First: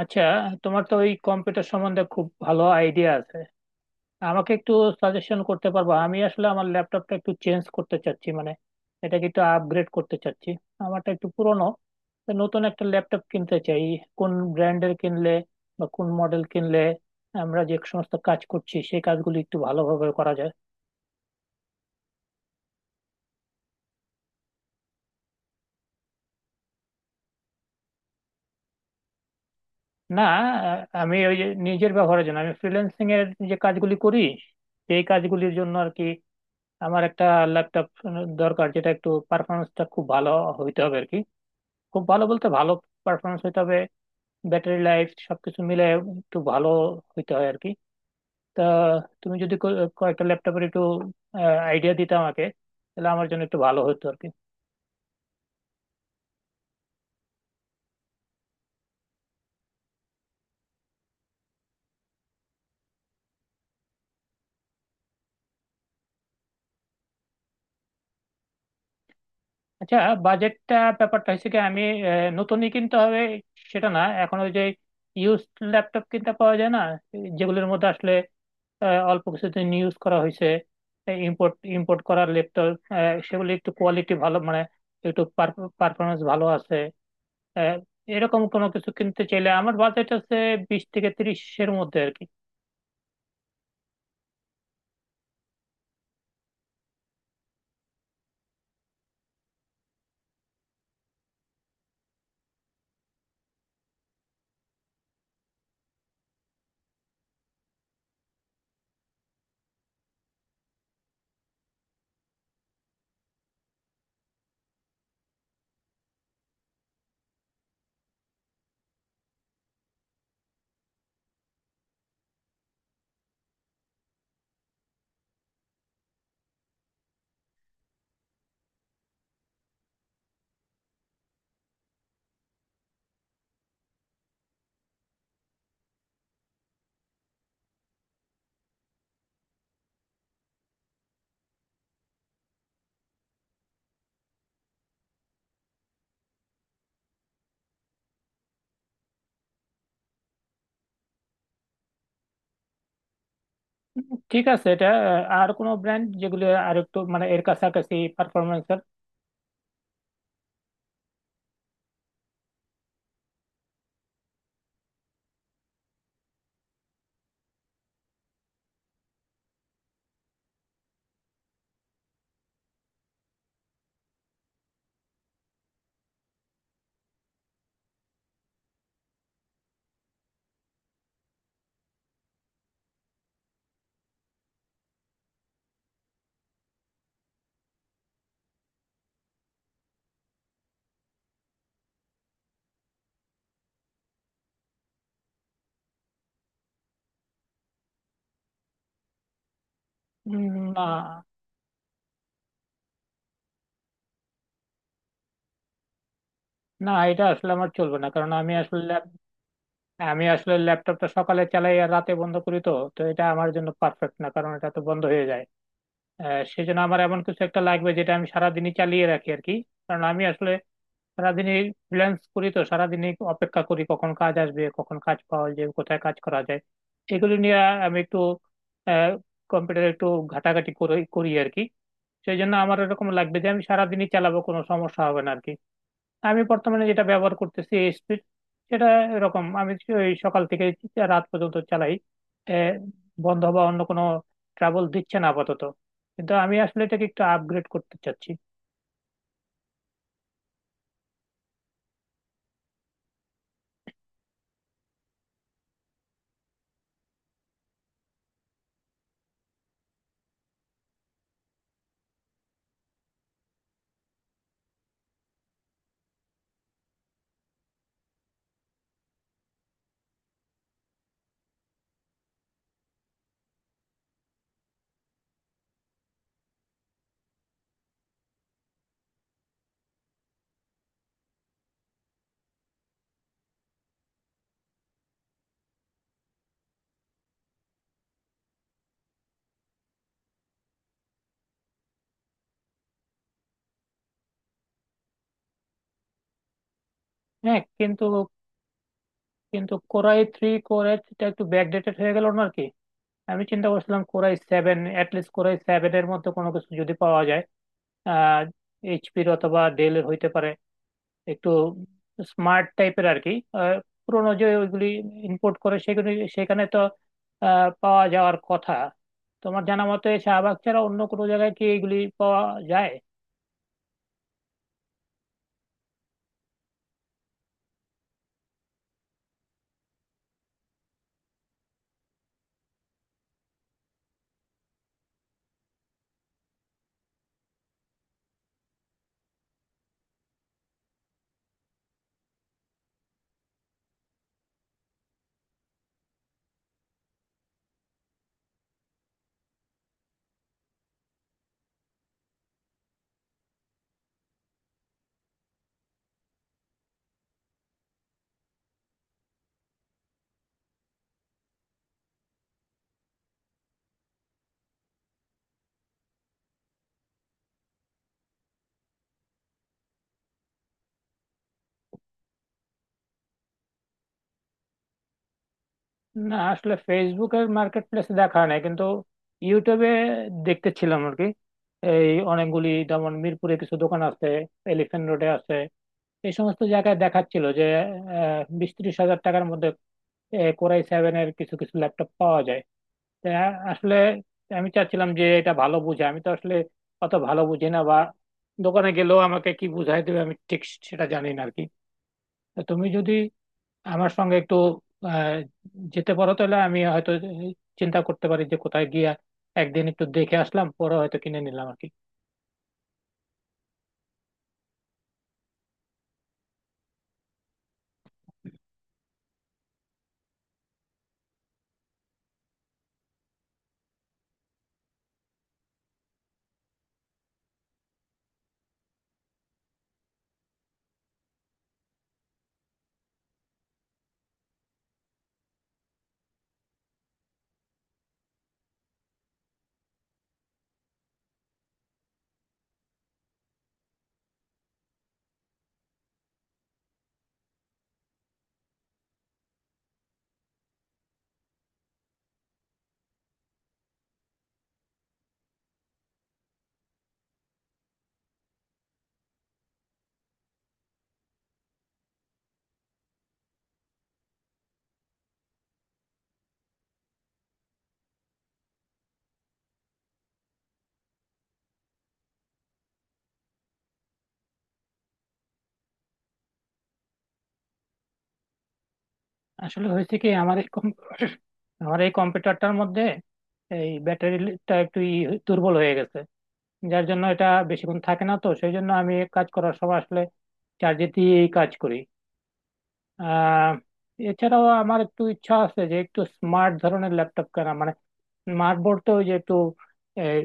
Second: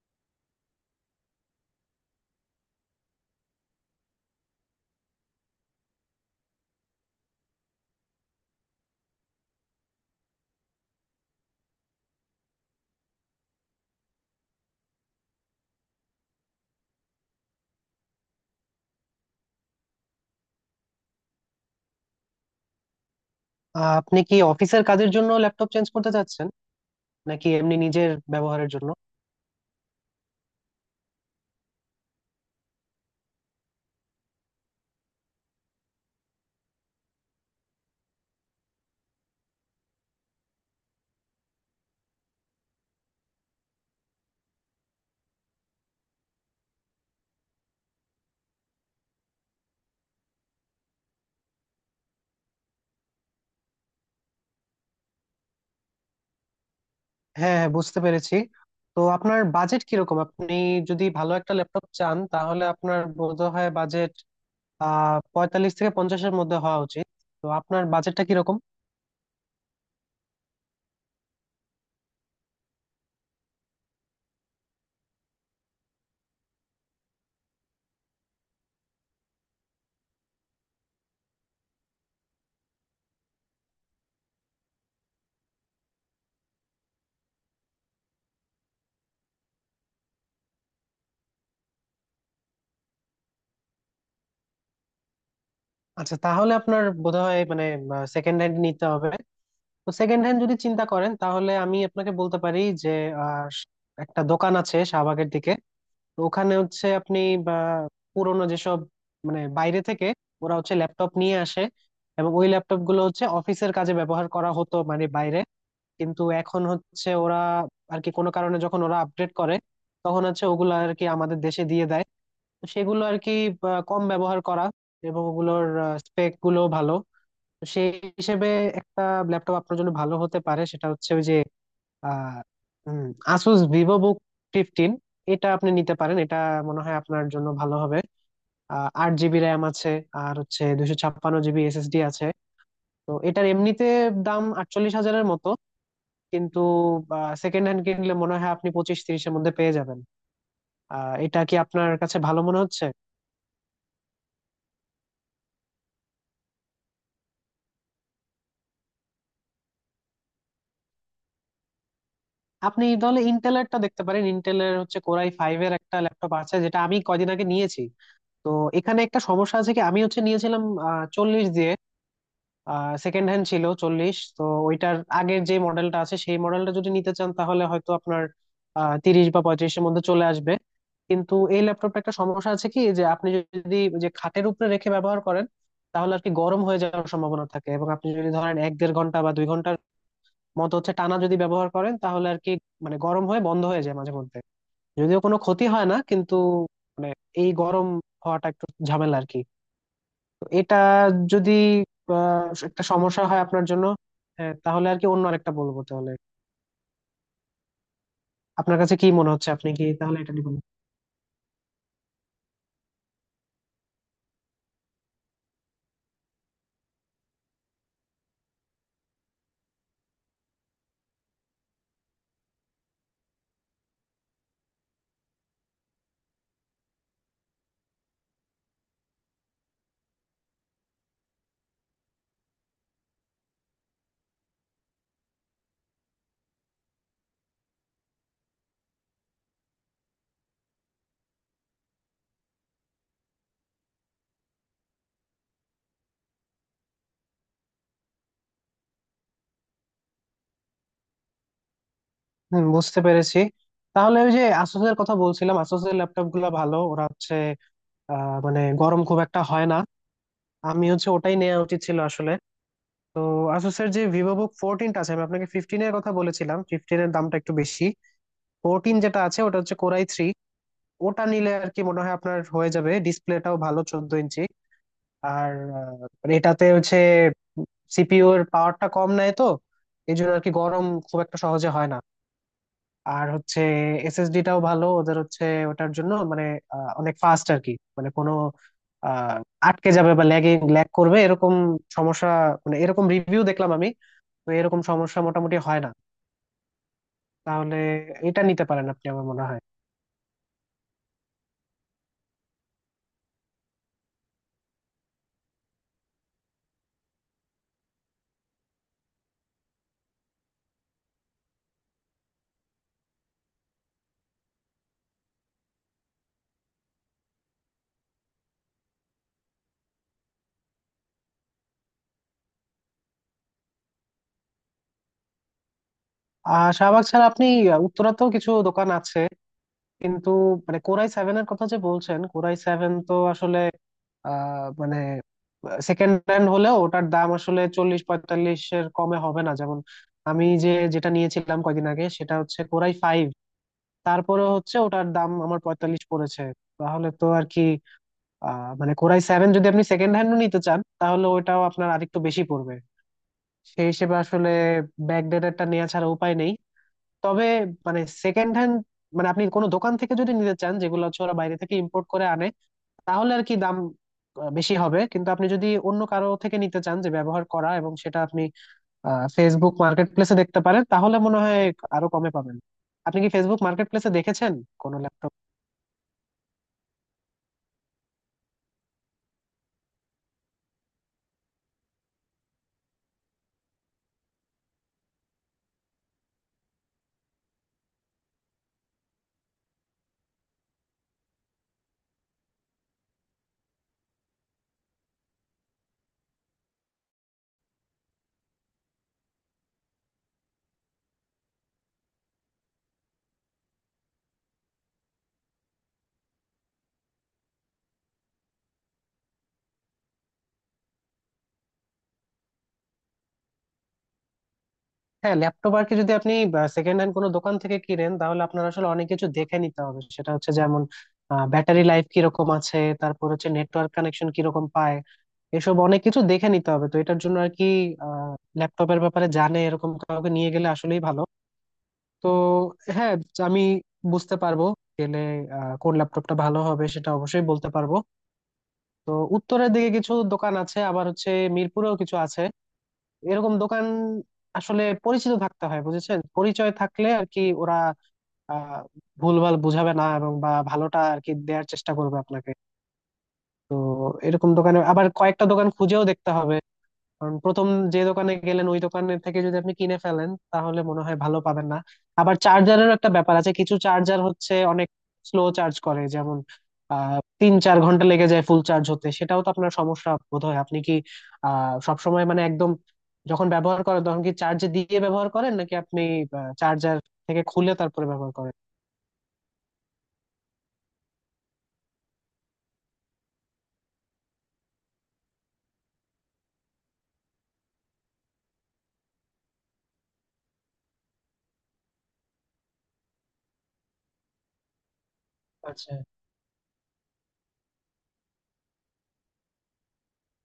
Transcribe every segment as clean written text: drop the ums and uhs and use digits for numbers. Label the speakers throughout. Speaker 1: আচ্ছা, তোমার তো ওই কম্পিউটার সম্বন্ধে খুব ভালো আইডিয়া আছে। আমাকে একটু সাজেশন করতে পারবো? আমি আসলে আমার ল্যাপটপটা একটু চেঞ্জ করতে চাচ্ছি, মানে এটাকে একটু আপগ্রেড করতে চাচ্ছি। আমারটা একটু পুরনো, তো নতুন একটা ল্যাপটপ কিনতে চাই। কোন ব্র্যান্ডের কিনলে বা কোন মডেল কিনলে আমরা যে সমস্ত কাজ করছি সেই কাজগুলি একটু ভালোভাবে করা যায়।
Speaker 2: আপনি কি অফিসের কাজের জন্য ল্যাপটপ চেঞ্জ করতে চাচ্ছেন, নাকি এমনি নিজের ব্যবহারের জন্য?
Speaker 1: না, আমি ওই যে নিজের ব্যবহারের জন্য আমি ফ্রিল্যান্সিং এর যে কাজগুলি করি, সেই কাজগুলির জন্য আর কি। আমার একটা ল্যাপটপ দরকার যেটা একটু পারফরমেন্সটা খুব ভালো হইতে হবে আর কি। খুব ভালো বলতে ভালো পারফরমেন্স হইতে হবে, ব্যাটারি লাইফ সবকিছু মিলে একটু ভালো হইতে হয় আর কি। তা তুমি যদি কয়েকটা ল্যাপটপের একটু আইডিয়া দিতে আমাকে, তাহলে আমার জন্য একটু ভালো হতো আর কি।
Speaker 2: হ্যাঁ, হ্যাঁ, বুঝতে পেরেছি। তো আপনার বাজেট কিরকম? আপনি যদি ভালো একটা ল্যাপটপ চান তাহলে আপনার বোধহয় বাজেট 45 থেকে 50-এর মধ্যে হওয়া উচিত। তো আপনার বাজেটটা কিরকম?
Speaker 1: আচ্ছা, বাজেটটা ব্যাপারটা হচ্ছে কি, আমি নতুনই কিনতে হবে সেটা না। এখন ওই যে ইউজ ল্যাপটপ কিনতে পাওয়া যায় না, যেগুলোর মধ্যে আসলে অল্প কিছুদিন ইউজ করা হয়েছে, ইম্পোর্ট ইম্পোর্ট করা ল্যাপটপ, সেগুলো একটু কোয়ালিটি ভালো, মানে একটু পারফরমেন্স ভালো আছে। আহ, এরকম কোনো কিছু কিনতে চাইলে আমার বাজেট আছে 20 থেকে 30-এর মধ্যে আর কি।
Speaker 2: আচ্ছা, তাহলে আপনার বোধহয় মানে সেকেন্ড হ্যান্ড নিতে হবে। তো সেকেন্ড হ্যান্ড যদি চিন্তা করেন তাহলে আমি আপনাকে বলতে পারি যে আহ, একটা দোকান আছে শাহবাগের দিকে। তো ওখানে হচ্ছে আপনি বা পুরোনো যেসব, মানে বাইরে থেকে ওরা হচ্ছে ল্যাপটপ নিয়ে আসে, এবং ওই ল্যাপটপ গুলো হচ্ছে অফিসের কাজে ব্যবহার করা হতো মানে বাইরে, কিন্তু এখন হচ্ছে ওরা আর কি কোনো কারণে যখন ওরা আপডেট করে তখন হচ্ছে ওগুলো আর কি আমাদের দেশে দিয়ে দেয়। তো সেগুলো আর কি, বা, কম ব্যবহার করা, এবং ওগুলোর স্পেক গুলো ভালো। তো সেই হিসেবে একটা ল্যাপটপ আপনার জন্য ভালো হতে পারে সেটা হচ্ছে ওই যে আর উম, আসুস ভিভো বুক ফিফটিন। এটা আপনি নিতে পারেন, এটা মনে হয় আপনার জন্য ভালো হবে। 8 জিবি র্যাম আছে, আর হচ্ছে 256 জিবি এসএসডি আছে। তো এটার এমনিতে দাম 48 হাজারের মতো, কিন্তু সেকেন্ড হ্যান্ড কিনলে মনে হয় আপনি 25-30-এর মধ্যে পেয়ে যাবেন। এটা কি আপনার কাছে ভালো মনে হচ্ছে?
Speaker 1: ঠিক আছে, এটা আর কোনো ব্র্যান্ড যেগুলো আর একটু মানে এর কাছাকাছি পারফরমেন্স।
Speaker 2: আপনি তাহলে ইন্টেলেরটা দেখতে পারেন, ইন্টেলের হচ্ছে কোরাই ফাইভ এর একটা ল্যাপটপ আছে যেটা আমি কয়দিন আগে নিয়েছি। তো এখানে একটা সমস্যা আছে কি, আমি হচ্ছে নিয়েছিলাম চল্লিশ দিয়ে, সেকেন্ড হ্যান্ড ছিল চল্লিশ। তো ওইটার আগের যে মডেলটা আছে সেই মডেলটা যদি নিতে চান তাহলে হয়তো আপনার 30 বা 35-এর মধ্যে চলে আসবে। কিন্তু এই ল্যাপটপটা একটা সমস্যা আছে কি, যে আপনি যদি ওই যে খাটের উপরে রেখে ব্যবহার করেন তাহলে আর কি গরম হয়ে যাওয়ার সম্ভাবনা থাকে, এবং আপনি যদি ধরেন এক দেড় ঘন্টা বা 2 ঘন্টার মতো হচ্ছে টানা যদি ব্যবহার করেন তাহলে আর কি, মানে গরম হয়ে বন্ধ হয়ে যায় মাঝে মধ্যে। যদিও কোনো ক্ষতি হয় না, কিন্তু মানে এই গরম হওয়াটা একটু ঝামেলা আর কি। এটা
Speaker 1: না,
Speaker 2: যদি একটা সমস্যা হয় আপনার জন্য, হ্যাঁ, তাহলে আর কি অন্য আরেকটা বলবো তাহলে।
Speaker 1: না, এটা আসলে আমার চলবে না, কারণ আমি
Speaker 2: আপনার
Speaker 1: আসলে
Speaker 2: কাছে কি মনে হচ্ছে, আপনি কি তাহলে
Speaker 1: আমি
Speaker 2: এটা
Speaker 1: আসলে
Speaker 2: নিবেন?
Speaker 1: ল্যাপটপটা সকালে চালাই আর রাতে বন্ধ করি। তো তো এটা আমার জন্য পারফেক্ট না, কারণ এটা তো বন্ধ হয়ে যায়। সেজন্য আমার এমন কিছু একটা লাগবে যেটা আমি সারাদিনই চালিয়ে রাখি আর কি। কারণ আমি আসলে সারাদিনই ফ্রিল্যান্স করি, তো সারাদিনই অপেক্ষা করি কখন কাজ আসবে, কখন কাজ পাওয়া যায়, কোথায় কাজ করা যায়, এগুলো নিয়ে আমি একটু কম্পিউটারে একটু ঘাটাঘাটি করে করি আর কি। সেই জন্য আমার এরকম লাগবে যে আমি সারাদিনই চালাবো কোনো সমস্যা হবে না আর কি। আমি বর্তমানে যেটা ব্যবহার করতেছি স্পিড, সেটা এরকম আমি ওই সকাল থেকে রাত পর্যন্ত চালাই। এ, বন্ধ বা অন্য কোনো ট্রাবল দিচ্ছে না আপাতত, কিন্তু আমি আসলে এটাকে একটু আপগ্রেড করতে চাচ্ছি।
Speaker 2: বুঝতে পেরেছি। তাহলে ওই যে আসুসের কথা বলছিলাম, আসুসের ল্যাপটপ গুলো ভালো, ওরা হচ্ছে মানে গরম খুব একটা হয় না। আমি হচ্ছে ওটাই নেওয়া উচিত ছিল আসলে। তো আসুসের যে ভিভো বুক ফোরটিনটা আছে, আমি আপনাকে ফিফটিনের কথা বলেছিলাম, ফিফটিনের দামটা একটু বেশি। ফোরটিন যেটা আছে ওটা হচ্ছে কোরাই থ্রি। ওটা নিলে আর কি মনে হয় আপনার হয়ে যাবে, ডিসপ্লেটাও ভালো 14 ইঞ্চি। আর আহ, মানে এটাতে হচ্ছে সিপিইউ এর পাওয়ারটা কম নেয়, তো এই জন্য আর কি গরম খুব একটা সহজে হয় না। আর হচ্ছে এসএসডি টাও ভালো ওদের হচ্ছে, ওটার জন্য মানে অনেক ফাস্ট আর কি। মানে কোনো আহ, আটকে যাবে বা ল্যাগ করবে এরকম সমস্যা, মানে এরকম রিভিউ দেখলাম আমি। তো এরকম সমস্যা মোটামুটি হয় না।
Speaker 1: হ্যাঁ,
Speaker 2: তাহলে
Speaker 1: কিন্তু,
Speaker 2: এটা নিতে পারেন আপনি, আমার মনে হয়।
Speaker 1: কিন্তু কোরাই থ্রি, কোরাই থ্রিটা একটু ব্যাকডেটেড হয়ে গেল না আর কি। আমি চিন্তা করছিলাম core i seven, at least core i seven এর মধ্যে কোনো কিছু যদি পাওয়া যায়। আহ এইচপির অথবা ডেলের হইতে পারে, একটু স্মার্ট টাইপের আর কি। আহ, পুরোনো যে ওইগুলি ইম্পোর্ট করে, সেগুলি সেখানে তো পাওয়া যাওয়ার কথা। তোমার জানা মতে শাহবাগ ছাড়া অন্য কোনো জায়গায় কি এগুলি পাওয়া যায়?
Speaker 2: আর শাহবাগ ছাড়া আপনি উত্তরাতেও কিছু দোকান আছে। কিন্তু মানে কোরাই সেভেন এর কথা যে বলছেন, কোরাই সেভেন তো আসলে মানে সেকেন্ড হ্যান্ড হলেও ওটার দাম আসলে 40-45-এর কমে হবে না। যেমন আমি যে, যেটা নিয়েছিলাম কয়দিন আগে, সেটা হচ্ছে কোরাই ফাইভ। তারপরে হচ্ছে ওটার দাম আমার পঁয়তাল্লিশ পড়েছে। তাহলে তো আর কি মানে কোরাই সেভেন যদি আপনি সেকেন্ড হ্যান্ডও নিতে চান তাহলে ওটাও আপনার আরেকটু বেশি পড়বে। সেই হিসেবে আসলে ব্যাকডেটেডটা নেওয়া ছাড়া উপায় নেই। তবে মানে সেকেন্ড হ্যান্ড, মানে আপনি কোনো দোকান থেকে যদি নিতে চান, যেগুলো হচ্ছে ওরা বাইরে থেকে ইম্পোর্ট করে আনে, তাহলে আর কি দাম বেশি হবে। কিন্তু আপনি যদি অন্য কারো থেকে নিতে চান যে ব্যবহার করা, এবং সেটা আপনি ফেসবুক মার্কেট প্লেসে দেখতে পারেন, তাহলে মনে হয় আরো কমে পাবেন। আপনি কি ফেসবুক মার্কেট প্লেসে দেখেছেন কোনো ল্যাপটপ?
Speaker 1: না, আসলে ফেসবুকের মার্কেট প্লেসে দেখা হয় নাই, কিন্তু ইউটিউবে দেখতেছিলাম আর কি। এই অনেকগুলি যেমন মিরপুরে কিছু দোকান আছে, এলিফ্যান্ট রোডে আছে, এই সমস্ত জায়গায় দেখাচ্ছিল যে 20-30 হাজার টাকার মধ্যে কোরাই সেভেন এর কিছু কিছু ল্যাপটপ পাওয়া যায়। তা আসলে আমি চাচ্ছিলাম যে এটা ভালো বুঝে, আমি তো আসলে অত ভালো বুঝি না, বা দোকানে গেলেও আমাকে কি বুঝাই দেবে আমি ঠিক সেটা জানি না আর কি। তো তুমি যদি আমার সঙ্গে একটু আহ, যেতে পারো, তাহলে আমি হয়তো চিন্তা করতে পারি যে কোথায় গিয়ে একদিন একটু দেখে আসলাম, পরে হয়তো কিনে নিলাম আর কি।
Speaker 2: হ্যাঁ, ল্যাপটপ আর কি যদি আপনি সেকেন্ড হ্যান্ড কোনো দোকান থেকে কিনেন, তাহলে আপনার আসলে অনেক কিছু দেখে নিতে হবে। সেটা হচ্ছে যেমন ব্যাটারি লাইফ কিরকম আছে, তারপর হচ্ছে নেটওয়ার্ক কানেকশন কিরকম পায়, এসব অনেক কিছু দেখে নিতে হবে। তো এটার জন্য আর কি ল্যাপটপের ব্যাপারে জানে এরকম কাউকে নিয়ে গেলে আসলেই ভালো। তো হ্যাঁ, আমি বুঝতে পারবো গেলে কোন ল্যাপটপটা ভালো হবে সেটা অবশ্যই বলতে পারবো। তো উত্তরের দিকে কিছু দোকান আছে, আবার হচ্ছে মিরপুরেও কিছু আছে এরকম দোকান। আসলে পরিচিত থাকতে হয়, বুঝেছেন, পরিচয় থাকলে আর কি ওরা আহ ভুলভাল বুঝাবে না, এবং বা ভালোটা আর কি দেওয়ার চেষ্টা করবে আপনাকে। তো এরকম দোকানে আবার কয়েকটা দোকান খুঁজেও দেখতে হবে, কারণ প্রথম যে দোকানে গেলেন, ওই দোকানের থেকে যদি আপনি কিনে ফেলেন তাহলে মনে হয় ভালো পাবেন না। আবার চার্জারেরও একটা ব্যাপার আছে, কিছু চার্জার হচ্ছে অনেক স্লো চার্জ করে, যেমন 3-4 ঘন্টা লেগে যায় ফুল চার্জ হতে। সেটাও তো আপনার সমস্যা বোধহয়। আপনি কি সবসময় মানে একদম, যখন ব্যবহার করেন তখন কি চার্জ দিয়ে ব্যবহার করেন, নাকি আপনি চার্জার থেকে খুলে তারপরে ব্যবহার করেন?
Speaker 1: আসলে হয়েছে কি, আমার এই আমার এই কম্পিউটারটার মধ্যে এই ব্যাটারিটা একটু দুর্বল হয়ে গেছে, যার জন্য এটা বেশিক্ষণ থাকে না। তো সেই জন্য আমি কাজ করার সময় আসলে চার্জে দিয়েই কাজ করি। আহ এছাড়াও আমার একটু ইচ্ছা আছে
Speaker 2: আচ্ছা।
Speaker 1: যে একটু স্মার্ট ধরনের ল্যাপটপ কেনা, মানে স্মার্ট বলতে ওই যে একটু আহ,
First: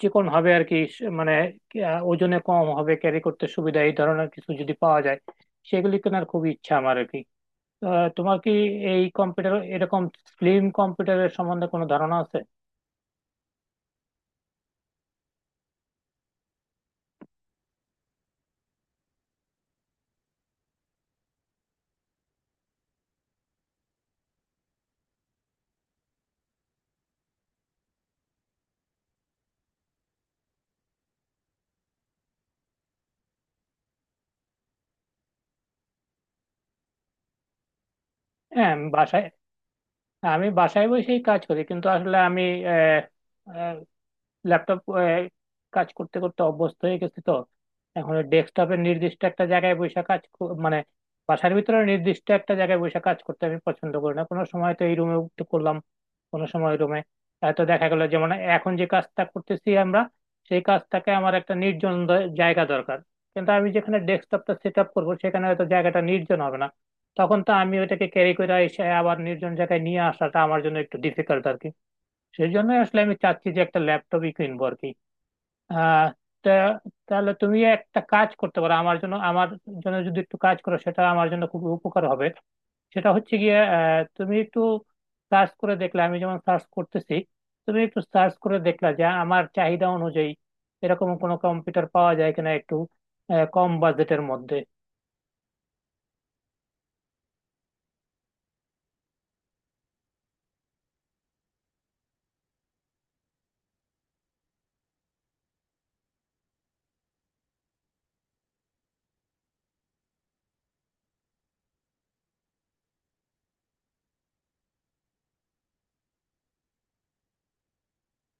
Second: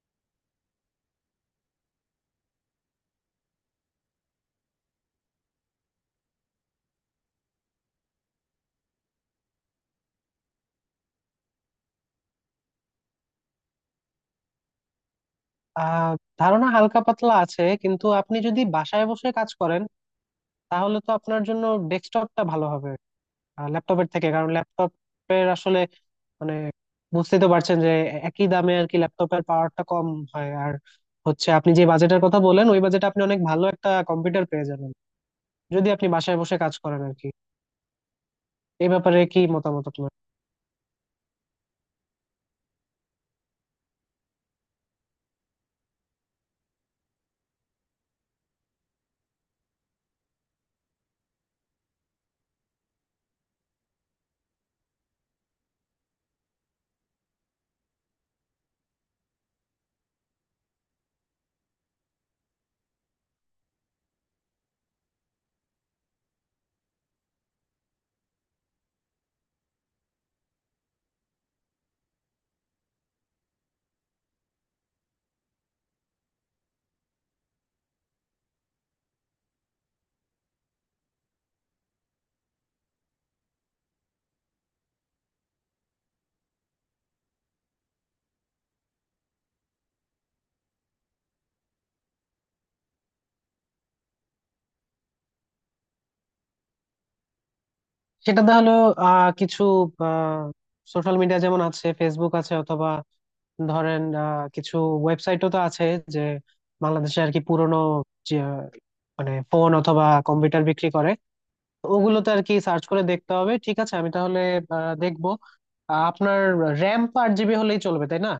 Speaker 1: চিকন হবে আর কি, মানে কি, ওজনে কম হবে, ক্যারি করতে সুবিধা, এই ধরনের কিছু যদি পাওয়া যায় সেগুলি কেনার খুব ইচ্ছা আমার আর কি। তোমার কি এই কম্পিউটার, এরকম স্লিম কম্পিউটারের সম্বন্ধে কোনো ধারণা আছে?
Speaker 2: আহ ধারণা হালকা পাতলা আছে, কিন্তু আপনি যদি বাসায় বসে কাজ করেন তাহলে তো আপনার জন্য ডেস্কটপটা ভালো হবে ল্যাপটপের থেকে, কারণ ল্যাপটপের আসলে মানে বুঝতেই তো পারছেন যে একই দামে আর কি ল্যাপটপের পাওয়ারটা কম হয়। আর হচ্ছে আপনি যে বাজেটের কথা বলেন, ওই বাজেটে আপনি অনেক ভালো একটা কম্পিউটার পেয়ে যাবেন, যদি আপনি বাসায় বসে কাজ করেন আর কি।
Speaker 1: হ্যাঁ, আমি
Speaker 2: এই ব্যাপারে
Speaker 1: বাসায়।
Speaker 2: কি মতামত আপনার?
Speaker 1: আমি বাসায় বসেই কাজ করি, কিন্তু আসলে আমি ল্যাপটপ কাজ করতে করতে অভ্যস্ত হয়ে গেছি। তো এখন ডেস্কটপের নির্দিষ্ট একটা জায়গায় বসে কাজ মানে বাসার ভিতরে নির্দিষ্ট একটা জায়গায় বসে কাজ করতে আমি পছন্দ করি না। কোনো সময় তো এই রুমে করলাম, কোনো সময় রুমে। তো দেখা গেল যেমন এখন যে কাজটা করতেছি আমরা, সেই কাজটাকে আমার একটা নির্জন জায়গা দরকার, কিন্তু আমি যেখানে ডেস্কটপটা সেট আপ করবো সেখানে হয়তো জায়গাটা নির্জন হবে না। তখন তো আমি ওইটাকে ক্যারি করে এসে আবার নির্জন জায়গায় নিয়ে আসাটা আমার জন্য একটু ডিফিকাল্ট আর কি। সেই জন্য আসলে আমি চাচ্ছি যে একটা ল্যাপটপই কিনবো আর কি। আহ তা তাহলে তুমি একটা কাজ করতে পারো আমার জন্য। আমার জন্য যদি একটু কাজ করো, সেটা আমার জন্য খুব উপকার হবে। সেটা হচ্ছে গিয়ে, তুমি একটু সার্চ করে দেখলে, আমি যেমন সার্চ করতেছি, তুমি একটু সার্চ করে দেখলা যে আমার চাহিদা অনুযায়ী এরকম কোনো কম্পিউটার পাওয়া যায় কিনা, একটু কম বাজেটের মধ্যে।
Speaker 2: সেটা তাহলে কিছু আহ সোশ্যাল মিডিয়া যেমন আছে ফেসবুক আছে, অথবা ধরেন কিছু ওয়েবসাইটও তো আছে যে বাংলাদেশে আর কি পুরোনো যে, মানে ফোন অথবা কম্পিউটার বিক্রি করে, ওগুলোতে আর কি সার্চ করে দেখতে হবে। ঠিক আছে, আমি তাহলে দেখবো। আপনার র্যাম তো 8 জিবি হলেই চলবে, তাই না?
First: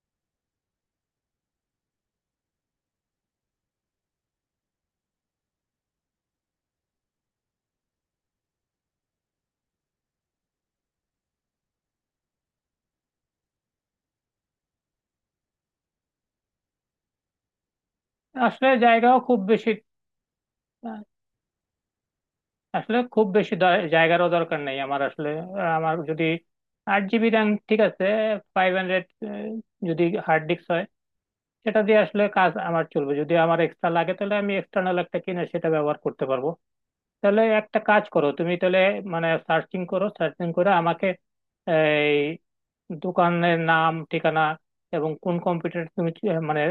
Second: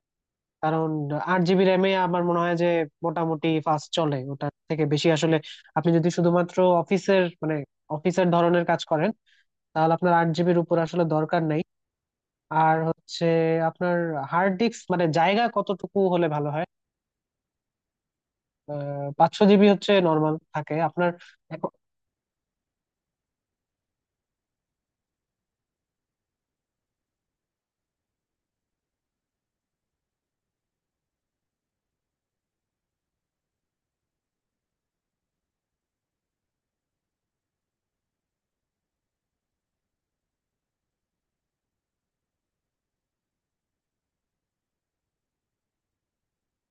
Speaker 2: কারণ 8 জিবি র্যামে আমার মনে হয় যে মোটামুটি ফাস্ট চলে। ওটার থেকে বেশি আসলে আপনি যদি শুধুমাত্র অফিসের মানে অফিসের ধরনের কাজ করেন, তাহলে আপনার 8 জিবির উপর আসলে দরকার নেই। আর হচ্ছে আপনার হার্ড ডিস্ক মানে জায়গা কতটুকু হলে ভালো হয়?
Speaker 1: আসলে
Speaker 2: আহ,
Speaker 1: জায়গাও খুব
Speaker 2: 500 জিবি
Speaker 1: বেশি,
Speaker 2: হচ্ছে নর্মাল থাকে আপনার।
Speaker 1: আসলে খুব বেশি জায়গারও দরকার নেই আমার আসলে। আমার যদি 8 জিবি র্যাম ঠিক আছে, 500 যদি হার্ড ডিস্ক হয়, সেটা দিয়ে আসলে কাজ আমার চলবে। যদি আমার এক্সট্রা লাগে তাহলে আমি এক্সটার্নাল একটা কিনে সেটা ব্যবহার করতে পারবো। তাহলে একটা কাজ করো তুমি তাহলে, মানে সার্চিং করো, সার্চিং করে আমাকে এই দোকানের নাম, ঠিকানা, এবং কোন কম্পিউটার তুমি মানে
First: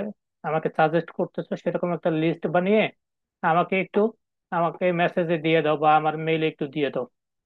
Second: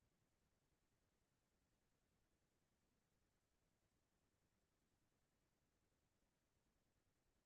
Speaker 1: আমাকে সাজেস্ট করতেছো সেরকম একটা লিস্ট বানিয়ে আমাকে একটু, আমাকে মেসেজে দিয়ে দাও বা আমার মেইলে একটু দিয়ে দাও।